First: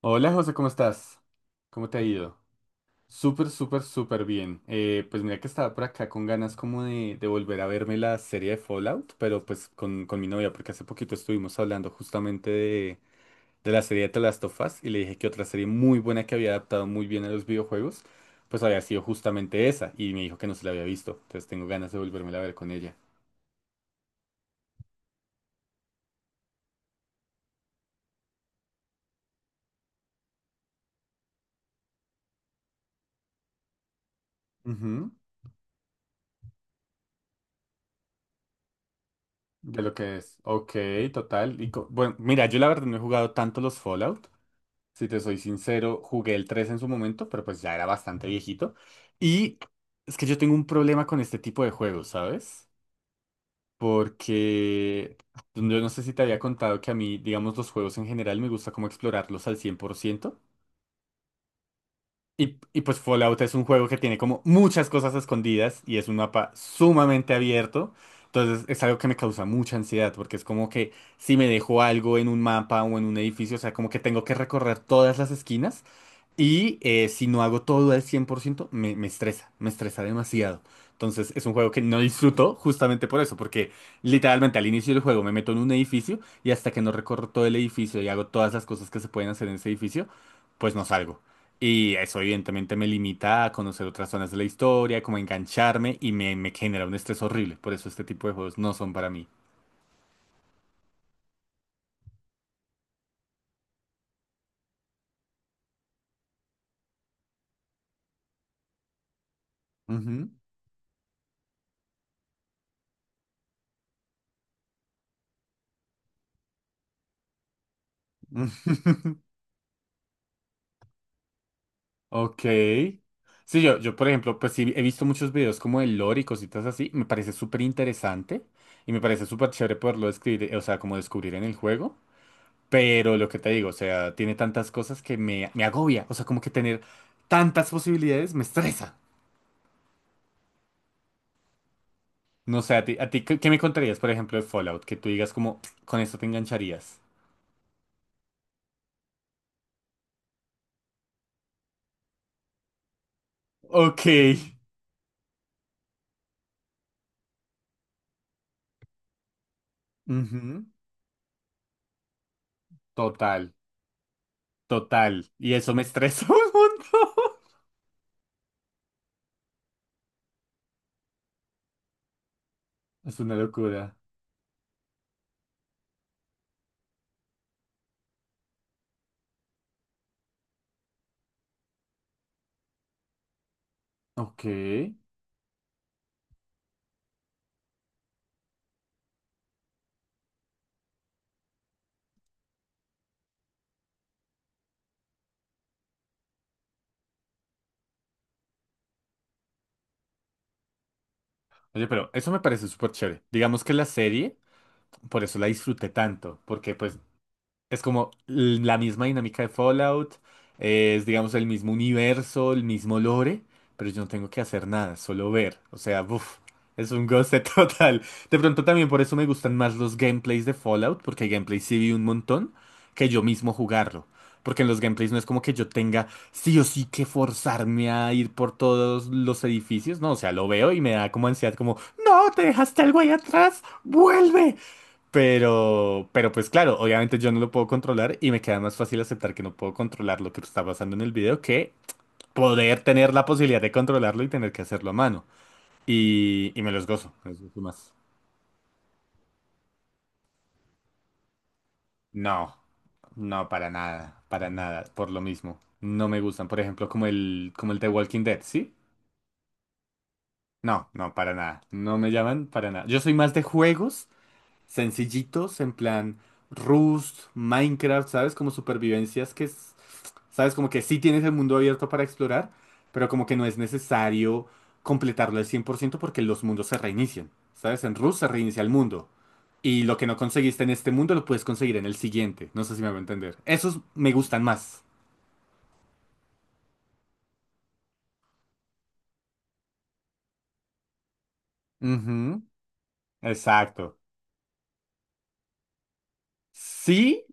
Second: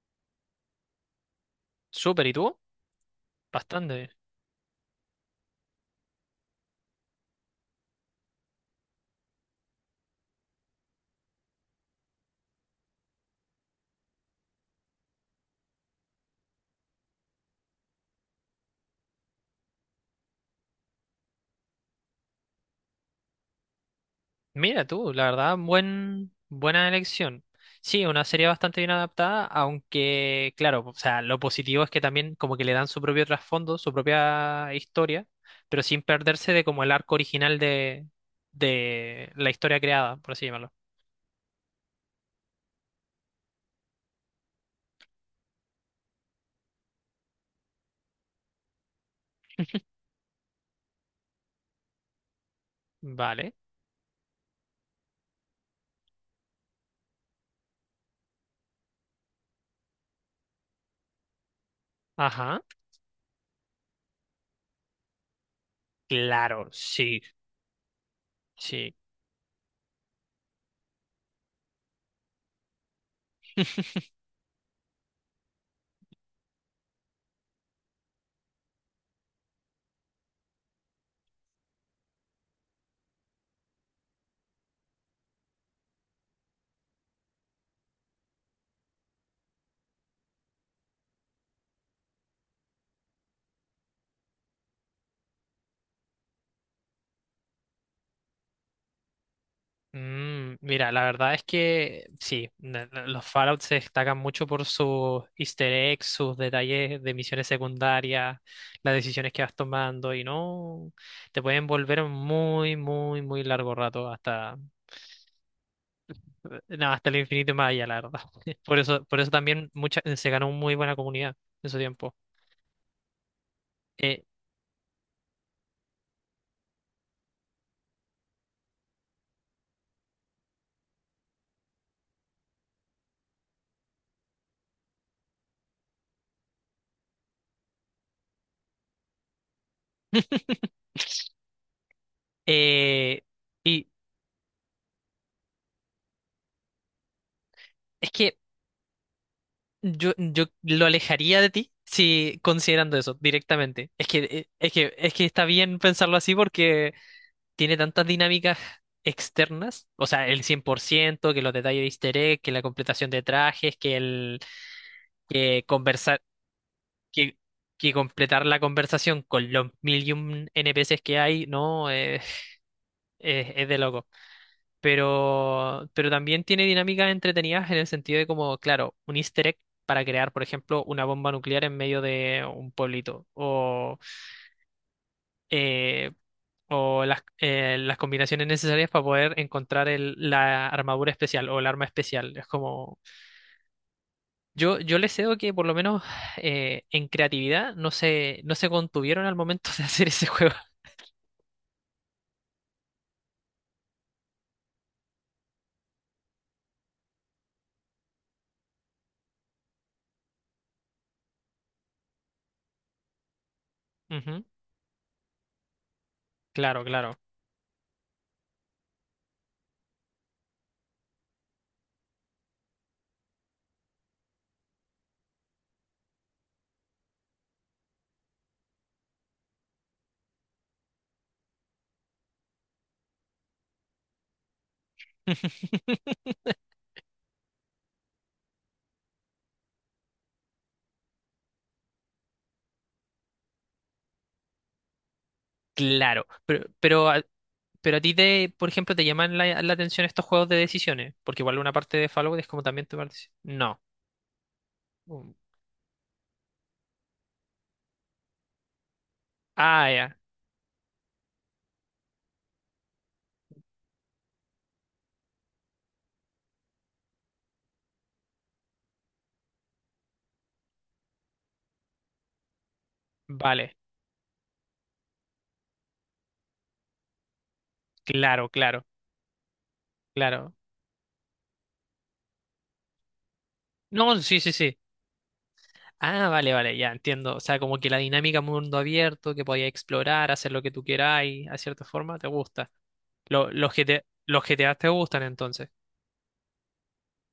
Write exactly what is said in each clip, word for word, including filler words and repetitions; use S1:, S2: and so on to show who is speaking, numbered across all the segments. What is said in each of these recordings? S1: Hola José, ¿cómo estás? ¿Cómo te ha
S2: Súper, ¿y
S1: ido?
S2: tú?
S1: Súper, súper,
S2: Bastante.
S1: súper bien. Eh, pues mira que estaba por acá con ganas como de, de volver a verme la serie de Fallout, pero pues con, con mi novia, porque hace poquito estuvimos hablando justamente de, de la serie de The Last of Us y le dije que otra serie muy buena que había adaptado muy bien a los videojuegos, pues había sido justamente esa y me dijo que no se la había visto, entonces tengo ganas de volvérmela a ver con ella.
S2: Mira tú, la verdad, buen, buena elección. Sí, una serie bastante bien adaptada, aunque, claro, o sea, lo positivo es que también como que le dan su propio trasfondo, su propia
S1: Ujú.
S2: historia, pero sin perderse de como el arco original de, de la historia
S1: De lo que
S2: creada, por
S1: es.
S2: así llamarlo.
S1: Ok, total. Y co- bueno, mira, yo la verdad no he jugado tanto los Fallout. Si te soy sincero, jugué el tres en su momento, pero pues ya era bastante viejito. Y es que yo tengo un problema con este tipo de juegos, ¿sabes?
S2: Vale.
S1: Porque yo no sé si te había contado que a mí, digamos, los juegos en general me gusta como explorarlos al cien por ciento. Y,
S2: Ajá.
S1: y pues Fallout es un juego que tiene como muchas cosas escondidas y es un mapa
S2: Claro, sí,
S1: sumamente abierto. Entonces es
S2: sí.
S1: algo que me causa mucha ansiedad porque es como que si me dejo algo en un mapa o en un edificio, o sea, como que tengo que recorrer todas las esquinas y eh, si no hago todo al cien por ciento me, me estresa, me estresa demasiado. Entonces es un juego que no disfruto justamente por eso, porque literalmente al inicio del juego me meto en un edificio y hasta que no recorro todo el edificio y hago todas las cosas que se pueden hacer en ese edificio, pues no salgo. Y eso evidentemente me limita a conocer otras zonas de la historia, como a engancharme y me, me genera un estrés horrible. Por eso este tipo de juegos no son para mí.
S2: Mm, mira, la verdad es que sí, na- na- los Fallout se destacan mucho por sus easter eggs, sus detalles de misiones secundarias, las decisiones que vas tomando y
S1: Ujú.
S2: no te pueden volver muy, muy, muy largo rato hasta, eh, no, hasta el infinito y más allá, la verdad. Por eso, por eso también mucha, se ganó muy buena comunidad en su tiempo.
S1: Ok. Sí, yo, yo, por
S2: Eh,
S1: ejemplo, pues sí, he visto muchos videos como el lore y cositas así. Me parece súper interesante y me parece súper chévere poderlo describir, eh, o sea, como descubrir en el juego. Pero lo que te digo, o sea, tiene tantas cosas que me, me agobia. O sea, como que tener tantas posibilidades me estresa. No sé, a ti, a
S2: eh,
S1: ti, ¿qué, qué me
S2: y
S1: contarías, por ejemplo, de Fallout? Que tú digas como, con esto te engancharías.
S2: es que Yo, yo lo alejaría de ti si considerando eso directamente.
S1: Ok.
S2: Es que, eh, es que, es que está bien pensarlo así porque tiene tantas dinámicas externas, o sea, el cien
S1: Ujú.
S2: por ciento que los detalles de easter egg, que la completación de
S1: Total,
S2: trajes, que el
S1: total. Y
S2: que
S1: eso me
S2: conversar,
S1: estresa un montón.
S2: que, que completar la conversación con los mil y un N P Cs que hay, no, eh,
S1: Es una
S2: es, es de
S1: locura.
S2: loco pero, pero también tiene dinámicas entretenidas en el sentido de como, claro, un easter egg para crear, por ejemplo, una bomba nuclear en medio de un pueblito, o,
S1: Ok. Oye,
S2: eh, o las, eh, las combinaciones necesarias para poder encontrar el- la armadura especial o el arma especial. Es como, yo, yo les cedo que por lo menos eh, en creatividad no se, no se contuvieron al momento de hacer ese juego.
S1: pero eso me parece súper chévere. Digamos que la serie, por eso la disfruté tanto, porque pues es como l- la misma dinámica de Fallout, eh, es digamos el mismo universo, el mismo lore, pero yo no tengo que
S2: Ujú.
S1: hacer nada, solo ver. O sea, buf,
S2: Claro,
S1: es un
S2: claro.
S1: goce total. De pronto también por eso me gustan más los gameplays de Fallout, porque hay gameplays sí vi un montón, que yo mismo jugarlo. Porque en los gameplays no es como que yo tenga sí o sí que forzarme a ir por todos los edificios, no, o sea, lo veo y me da como ansiedad, como, no, te dejaste al güey atrás, vuelve. Pero, pero pues claro, obviamente yo no lo puedo controlar y me queda más fácil aceptar que no puedo controlar lo que está pasando en el video que poder tener la posibilidad de controlarlo y tener que hacerlo a mano.
S2: Claro,
S1: Y, y
S2: pero,
S1: me los
S2: pero
S1: gozo,
S2: a-
S1: me los gozo más.
S2: pero a ti te, por ejemplo, te llaman la, la atención estos juegos de decisiones, porque igual una parte de Fallout es
S1: No,
S2: como también tu parte.
S1: no, para
S2: No.
S1: nada, para nada, por lo
S2: Mm.
S1: mismo. No me gustan, por ejemplo, como el, como el de Walking Dead, ¿sí?
S2: Ah, ya.
S1: No, no, para nada. No me llaman para nada. Yo soy más de juegos sencillitos, en plan Rust, Minecraft, ¿sabes? Como supervivencias que, es- ¿sabes? Como que sí tienes el mundo abierto para explorar, pero como que no es
S2: Vale.
S1: necesario completarlo al cien por ciento porque los mundos se reinician, ¿sabes? En Rust se
S2: Claro,
S1: reinicia el
S2: claro,
S1: mundo. Y lo que no
S2: claro.
S1: conseguiste en este mundo lo puedes conseguir en el siguiente. No sé si me va a entender. Esos me
S2: No, sí,
S1: gustan
S2: sí, sí.
S1: más.
S2: Ah, vale, vale, ya entiendo. O sea, como que la dinámica mundo abierto, que podías explorar, hacer lo que tú queráis, a cierta forma, te
S1: Ujú.
S2: gusta. Lo- los
S1: Exacto.
S2: G T A, los G T A te gustan entonces.
S1: Sí,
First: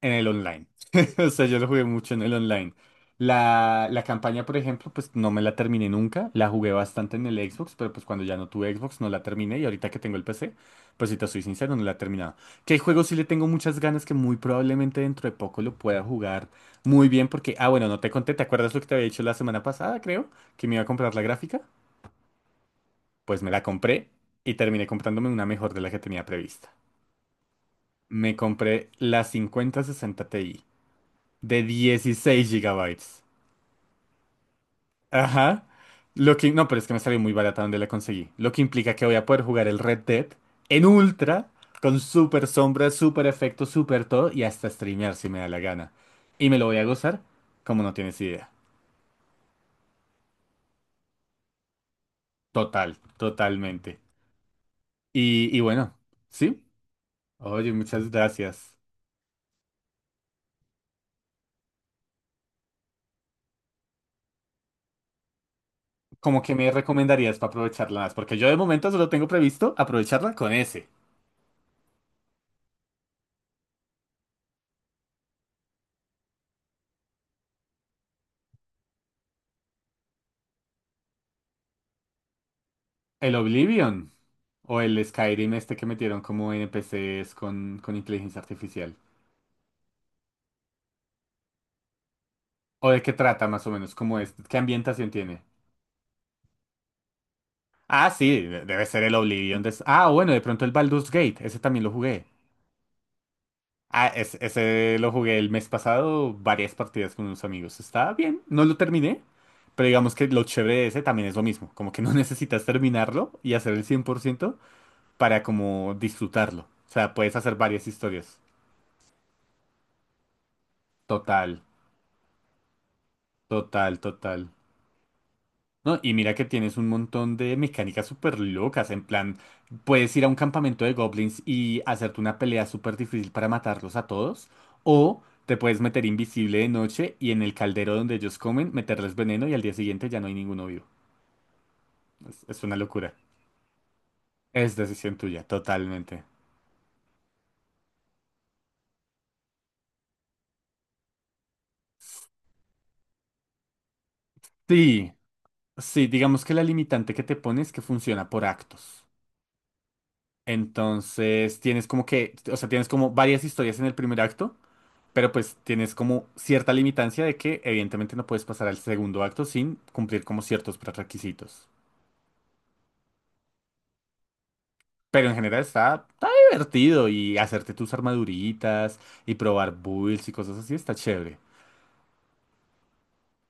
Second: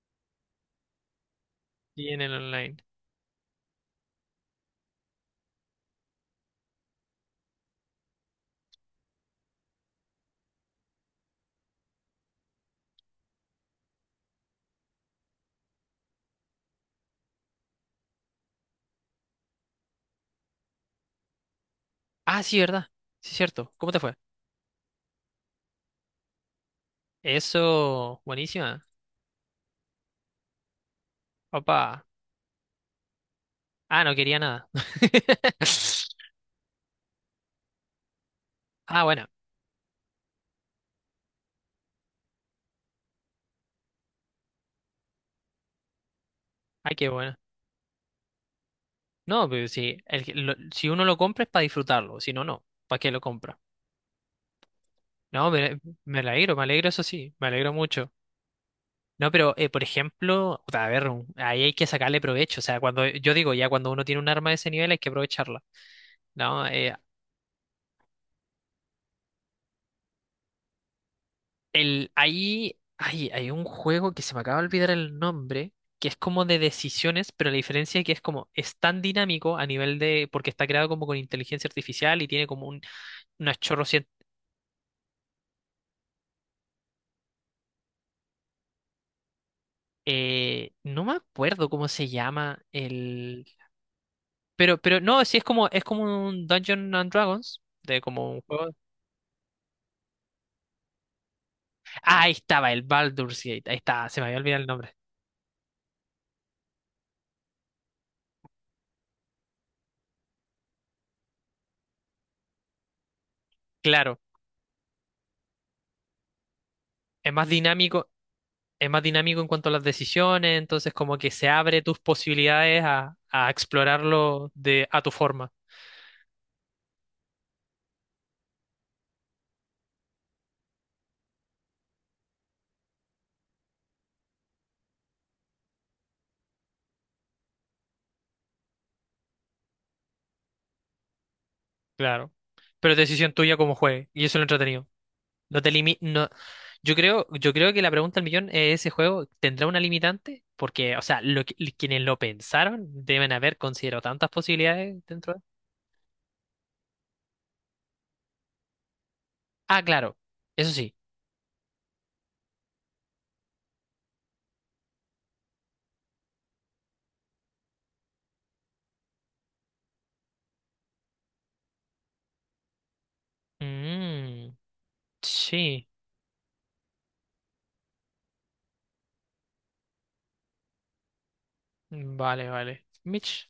S1: en el online. O sea, yo lo jugué
S2: Y
S1: mucho
S2: en
S1: en el
S2: el
S1: online.
S2: online.
S1: La, la campaña, por ejemplo, pues no me la terminé nunca. La jugué bastante en el Xbox, pero pues cuando ya no tuve Xbox no la terminé. Y ahorita que tengo el P C, pues si te soy sincero, no la he terminado. Que hay juegos sí le tengo muchas ganas que muy probablemente dentro de poco lo pueda jugar muy bien. Porque, ah, bueno, no te conté, ¿te acuerdas lo que te había dicho la semana pasada, creo? Que me iba a comprar la gráfica.
S2: Ah, sí, ¿verdad? Sí,
S1: Pues me la
S2: cierto. ¿Cómo te
S1: compré
S2: fue?
S1: y terminé comprándome una mejor de la que tenía prevista.
S2: Eso,
S1: Me
S2: buenísima.
S1: compré la cincuenta sesenta Ti. De
S2: Opa.
S1: dieciséis gigabytes.
S2: Ah, no quería nada.
S1: Ajá. Lo que... No, pero es que me salió muy barata donde la conseguí. Lo que implica
S2: Ah,
S1: que voy a
S2: bueno.
S1: poder jugar el Red Dead en ultra, con super sombra, super efecto, super todo, y hasta streamear si me da la gana. Y me lo voy a
S2: Ay, qué
S1: gozar
S2: bueno.
S1: como no tienes idea.
S2: No, pero si, el que- lo- si uno lo compra es para disfrutarlo, si no, no.
S1: Total,
S2: ¿Para qué lo compra?
S1: totalmente.
S2: No,
S1: Y, y
S2: me,
S1: bueno,
S2: me alegro,
S1: ¿sí?
S2: me alegro, eso sí, me alegro
S1: Oye, muchas
S2: mucho.
S1: gracias.
S2: No, pero eh, por ejemplo, puta, a ver, un- ahí hay que sacarle provecho. O sea, cuando yo digo, ya cuando uno tiene un arma de ese nivel hay que aprovecharla.
S1: ¿Cómo que
S2: No,
S1: me
S2: eh,
S1: recomendarías para aprovecharla más? Porque yo de momento solo tengo previsto aprovecharla con ese.
S2: el, ahí hay, hay un juego que se me acaba de olvidar el nombre, que es como de decisiones, pero la diferencia es que es como, es tan dinámico a nivel de, porque está creado como con inteligencia artificial y tiene como un,
S1: ¿El
S2: unas chorro.
S1: Oblivion? ¿O el Skyrim este que metieron como N P Cs con, con inteligencia artificial?
S2: Eh, no me acuerdo cómo se llama
S1: ¿O de qué
S2: el.
S1: trata más o menos? ¿Cómo es? ¿Qué
S2: Pero, pero
S1: ambientación
S2: no, sí
S1: tiene?
S2: es como, es como un Dungeons and Dragons. De
S1: Ah,
S2: como
S1: sí,
S2: un
S1: de-
S2: juego.
S1: debe ser el Oblivion. de- Ah, bueno, de pronto el Baldur's Gate, ese también lo
S2: Ah,
S1: jugué.
S2: ahí estaba, el Baldur's Gate. Ahí
S1: Ah,
S2: está, se me
S1: es-
S2: había olvidado el nombre.
S1: ese lo jugué el mes pasado, varias partidas con unos amigos. Está bien, no lo terminé, pero digamos que lo chévere de ese también es lo mismo, como que no necesitas terminarlo y hacer el cien por
S2: Claro,
S1: ciento para como disfrutarlo. O sea,
S2: es
S1: puedes
S2: más
S1: hacer varias
S2: dinámico,
S1: historias.
S2: es más dinámico en cuanto a las decisiones, entonces como que se
S1: Total.
S2: abre tus posibilidades a, a
S1: Total, total.
S2: explorarlo de, a tu forma.
S1: No, y mira que tienes un montón de mecánicas súper locas. En plan, puedes ir a un campamento de goblins y hacerte una pelea súper difícil para matarlos a todos. O te puedes meter invisible de noche y en el caldero donde ellos comen, meterles veneno y al día siguiente ya no hay ninguno vivo.
S2: Claro.
S1: Es, es una
S2: Pero es
S1: locura.
S2: decisión tuya como juegue. Y eso es lo
S1: Es
S2: entretenido.
S1: decisión tuya,
S2: No te limi-
S1: totalmente.
S2: no. Yo creo, yo creo que la pregunta del millón es ese juego tendrá una limitante, porque, o sea, lo que- quienes lo pensaron deben haber considerado tantas posibilidades
S1: Sí,
S2: dentro de...
S1: sí, digamos que la limitante que te pones que funciona por actos.
S2: Ah, claro, eso sí.
S1: Entonces, tienes como que, o sea, tienes como varias historias en el primer acto. Pero pues tienes como cierta limitancia de que evidentemente no puedes pasar al segundo acto sin cumplir como ciertos prerequisitos.
S2: Mm,
S1: Pero en general
S2: sí,
S1: está, está divertido y hacerte tus armaduritas y probar builds y cosas así está chévere.
S2: vale, vale. Mitch,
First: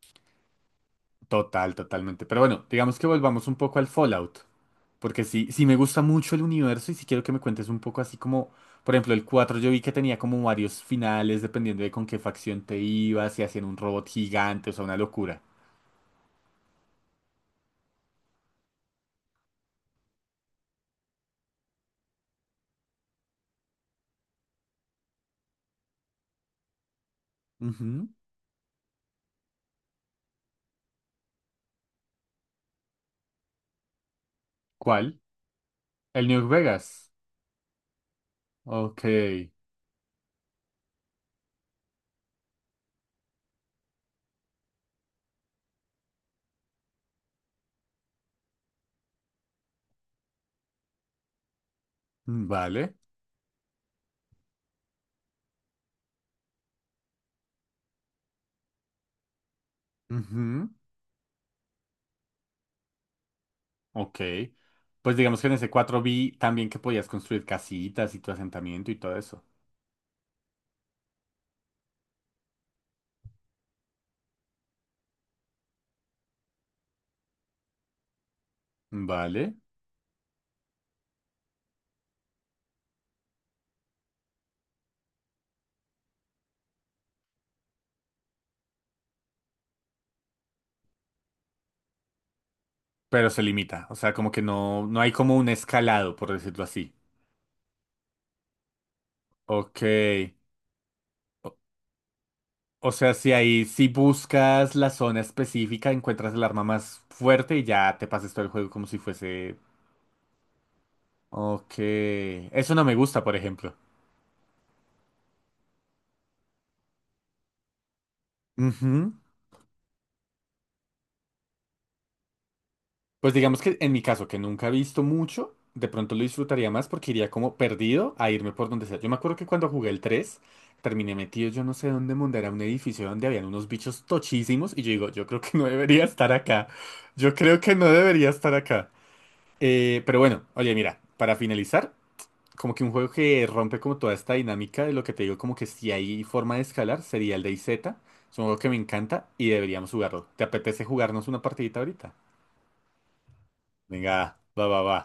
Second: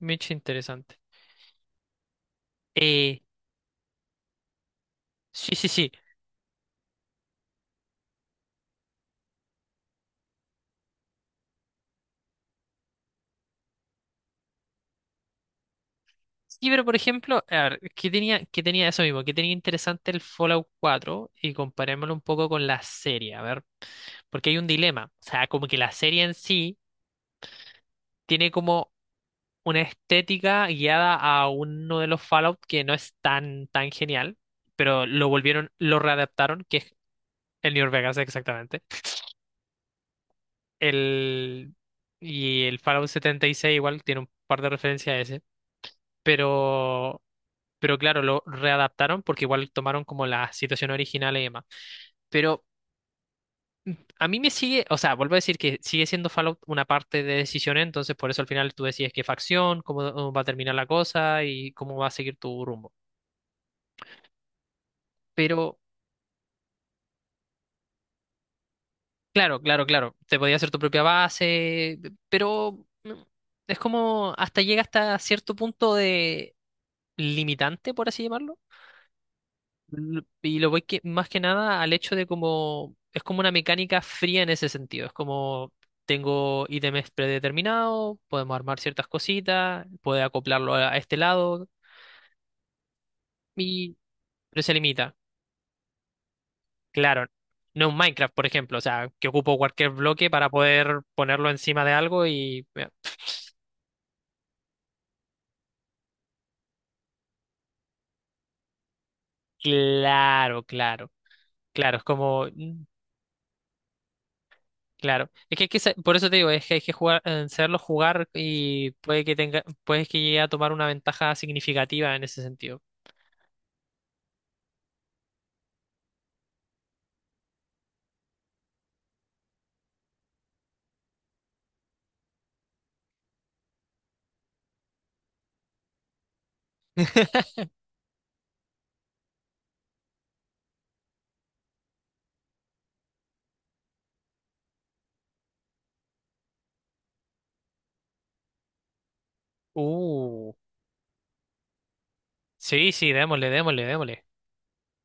S2: Mitch, interesante.
S1: Total, totalmente. Pero bueno, digamos que
S2: Eh,
S1: volvamos un poco al Fallout. Porque sí,
S2: sí,
S1: sí
S2: sí,
S1: me
S2: sí.
S1: gusta mucho el universo y sí quiero que me cuentes un poco así como, por ejemplo, el cuatro yo vi que tenía como varios finales dependiendo de con qué facción te ibas, si hacían un robot gigante, o sea, una locura.
S2: Sí, pero por ejemplo, a ver, ¿qué tenía, qué tenía eso mismo? ¿Qué tenía interesante el Fallout cuatro? Y comparémoslo un poco con la serie, a ver, porque hay un dilema. O sea, como que la serie en sí
S1: Ujú.
S2: tiene como una estética guiada a uno de los Fallout que no es tan, tan genial, pero
S1: ¿Cuál?
S2: lo volvieron, lo
S1: El New
S2: readaptaron, que es
S1: Vegas.
S2: el New Vegas exactamente.
S1: Ok.
S2: El, y el Fallout setenta y seis igual tiene un par de referencias a ese, pero, pero claro, lo readaptaron porque igual tomaron como la situación original y demás. Pero
S1: Vale.
S2: a mí me sigue, o sea, vuelvo a decir que sigue siendo Fallout una parte de decisiones, entonces por eso al final tú decides qué facción, cómo va a
S1: Ujú.
S2: terminar la cosa y cómo va a seguir tu rumbo.
S1: Ok. Pues digamos que en ese
S2: Pero
S1: cuatro vi también que podías construir casitas y tu asentamiento y todo eso.
S2: claro, claro, claro. Te podía hacer tu propia base, pero mm, es como hasta llega hasta cierto punto de limitante, por así llamarlo.
S1: Vale.
S2: L- Y lo voy que, más que nada al hecho de como es como una mecánica fría en ese sentido. Es como tengo ítems predeterminados, podemos armar ciertas cositas, puede acoplarlo a a este lado
S1: Pero se limita. O
S2: y
S1: sea, como que
S2: pero se
S1: no, no hay
S2: limita.
S1: como un escalado, por decirlo así.
S2: Claro, no un Minecraft, por ejemplo, o sea, que ocupo
S1: Ok.
S2: cualquier bloque para poder
S1: O,
S2: ponerlo encima de algo y eh,
S1: o sea, si ahí, si buscas la zona específica, encuentras el arma más fuerte y ya te pasas todo el juego como si fuese...
S2: claro, claro,
S1: Ok.
S2: claro, es como,
S1: Eso
S2: mm,
S1: no me gusta, por ejemplo.
S2: claro, es que, hay que sa- por eso te digo, es que hay que jugar, eh, saberlo jugar y
S1: Ujú.
S2: puede que tenga, puede que llegue a tomar una ventaja significativa en ese sentido.
S1: Pues digamos que en mi caso, que nunca he visto mucho, de pronto lo disfrutaría más porque iría como perdido a irme por donde sea. Yo me acuerdo que cuando jugué el tres terminé metido yo no sé dónde monda, era un edificio donde habían unos bichos tochísimos y yo digo, yo creo que no debería estar acá. Yo creo que no debería estar acá. Eh, pero bueno, oye, mira, para finalizar, como que un juego que rompe como toda esta dinámica de lo que te digo, como que si hay forma de escalar, sería el DayZ. Es un juego que me encanta y deberíamos jugarlo. ¿Te
S2: Uh,
S1: apetece jugarnos una partidita ahorita?
S2: sí, sí, démosle, démosle,
S1: Venga,
S2: démosle.
S1: va, va, va.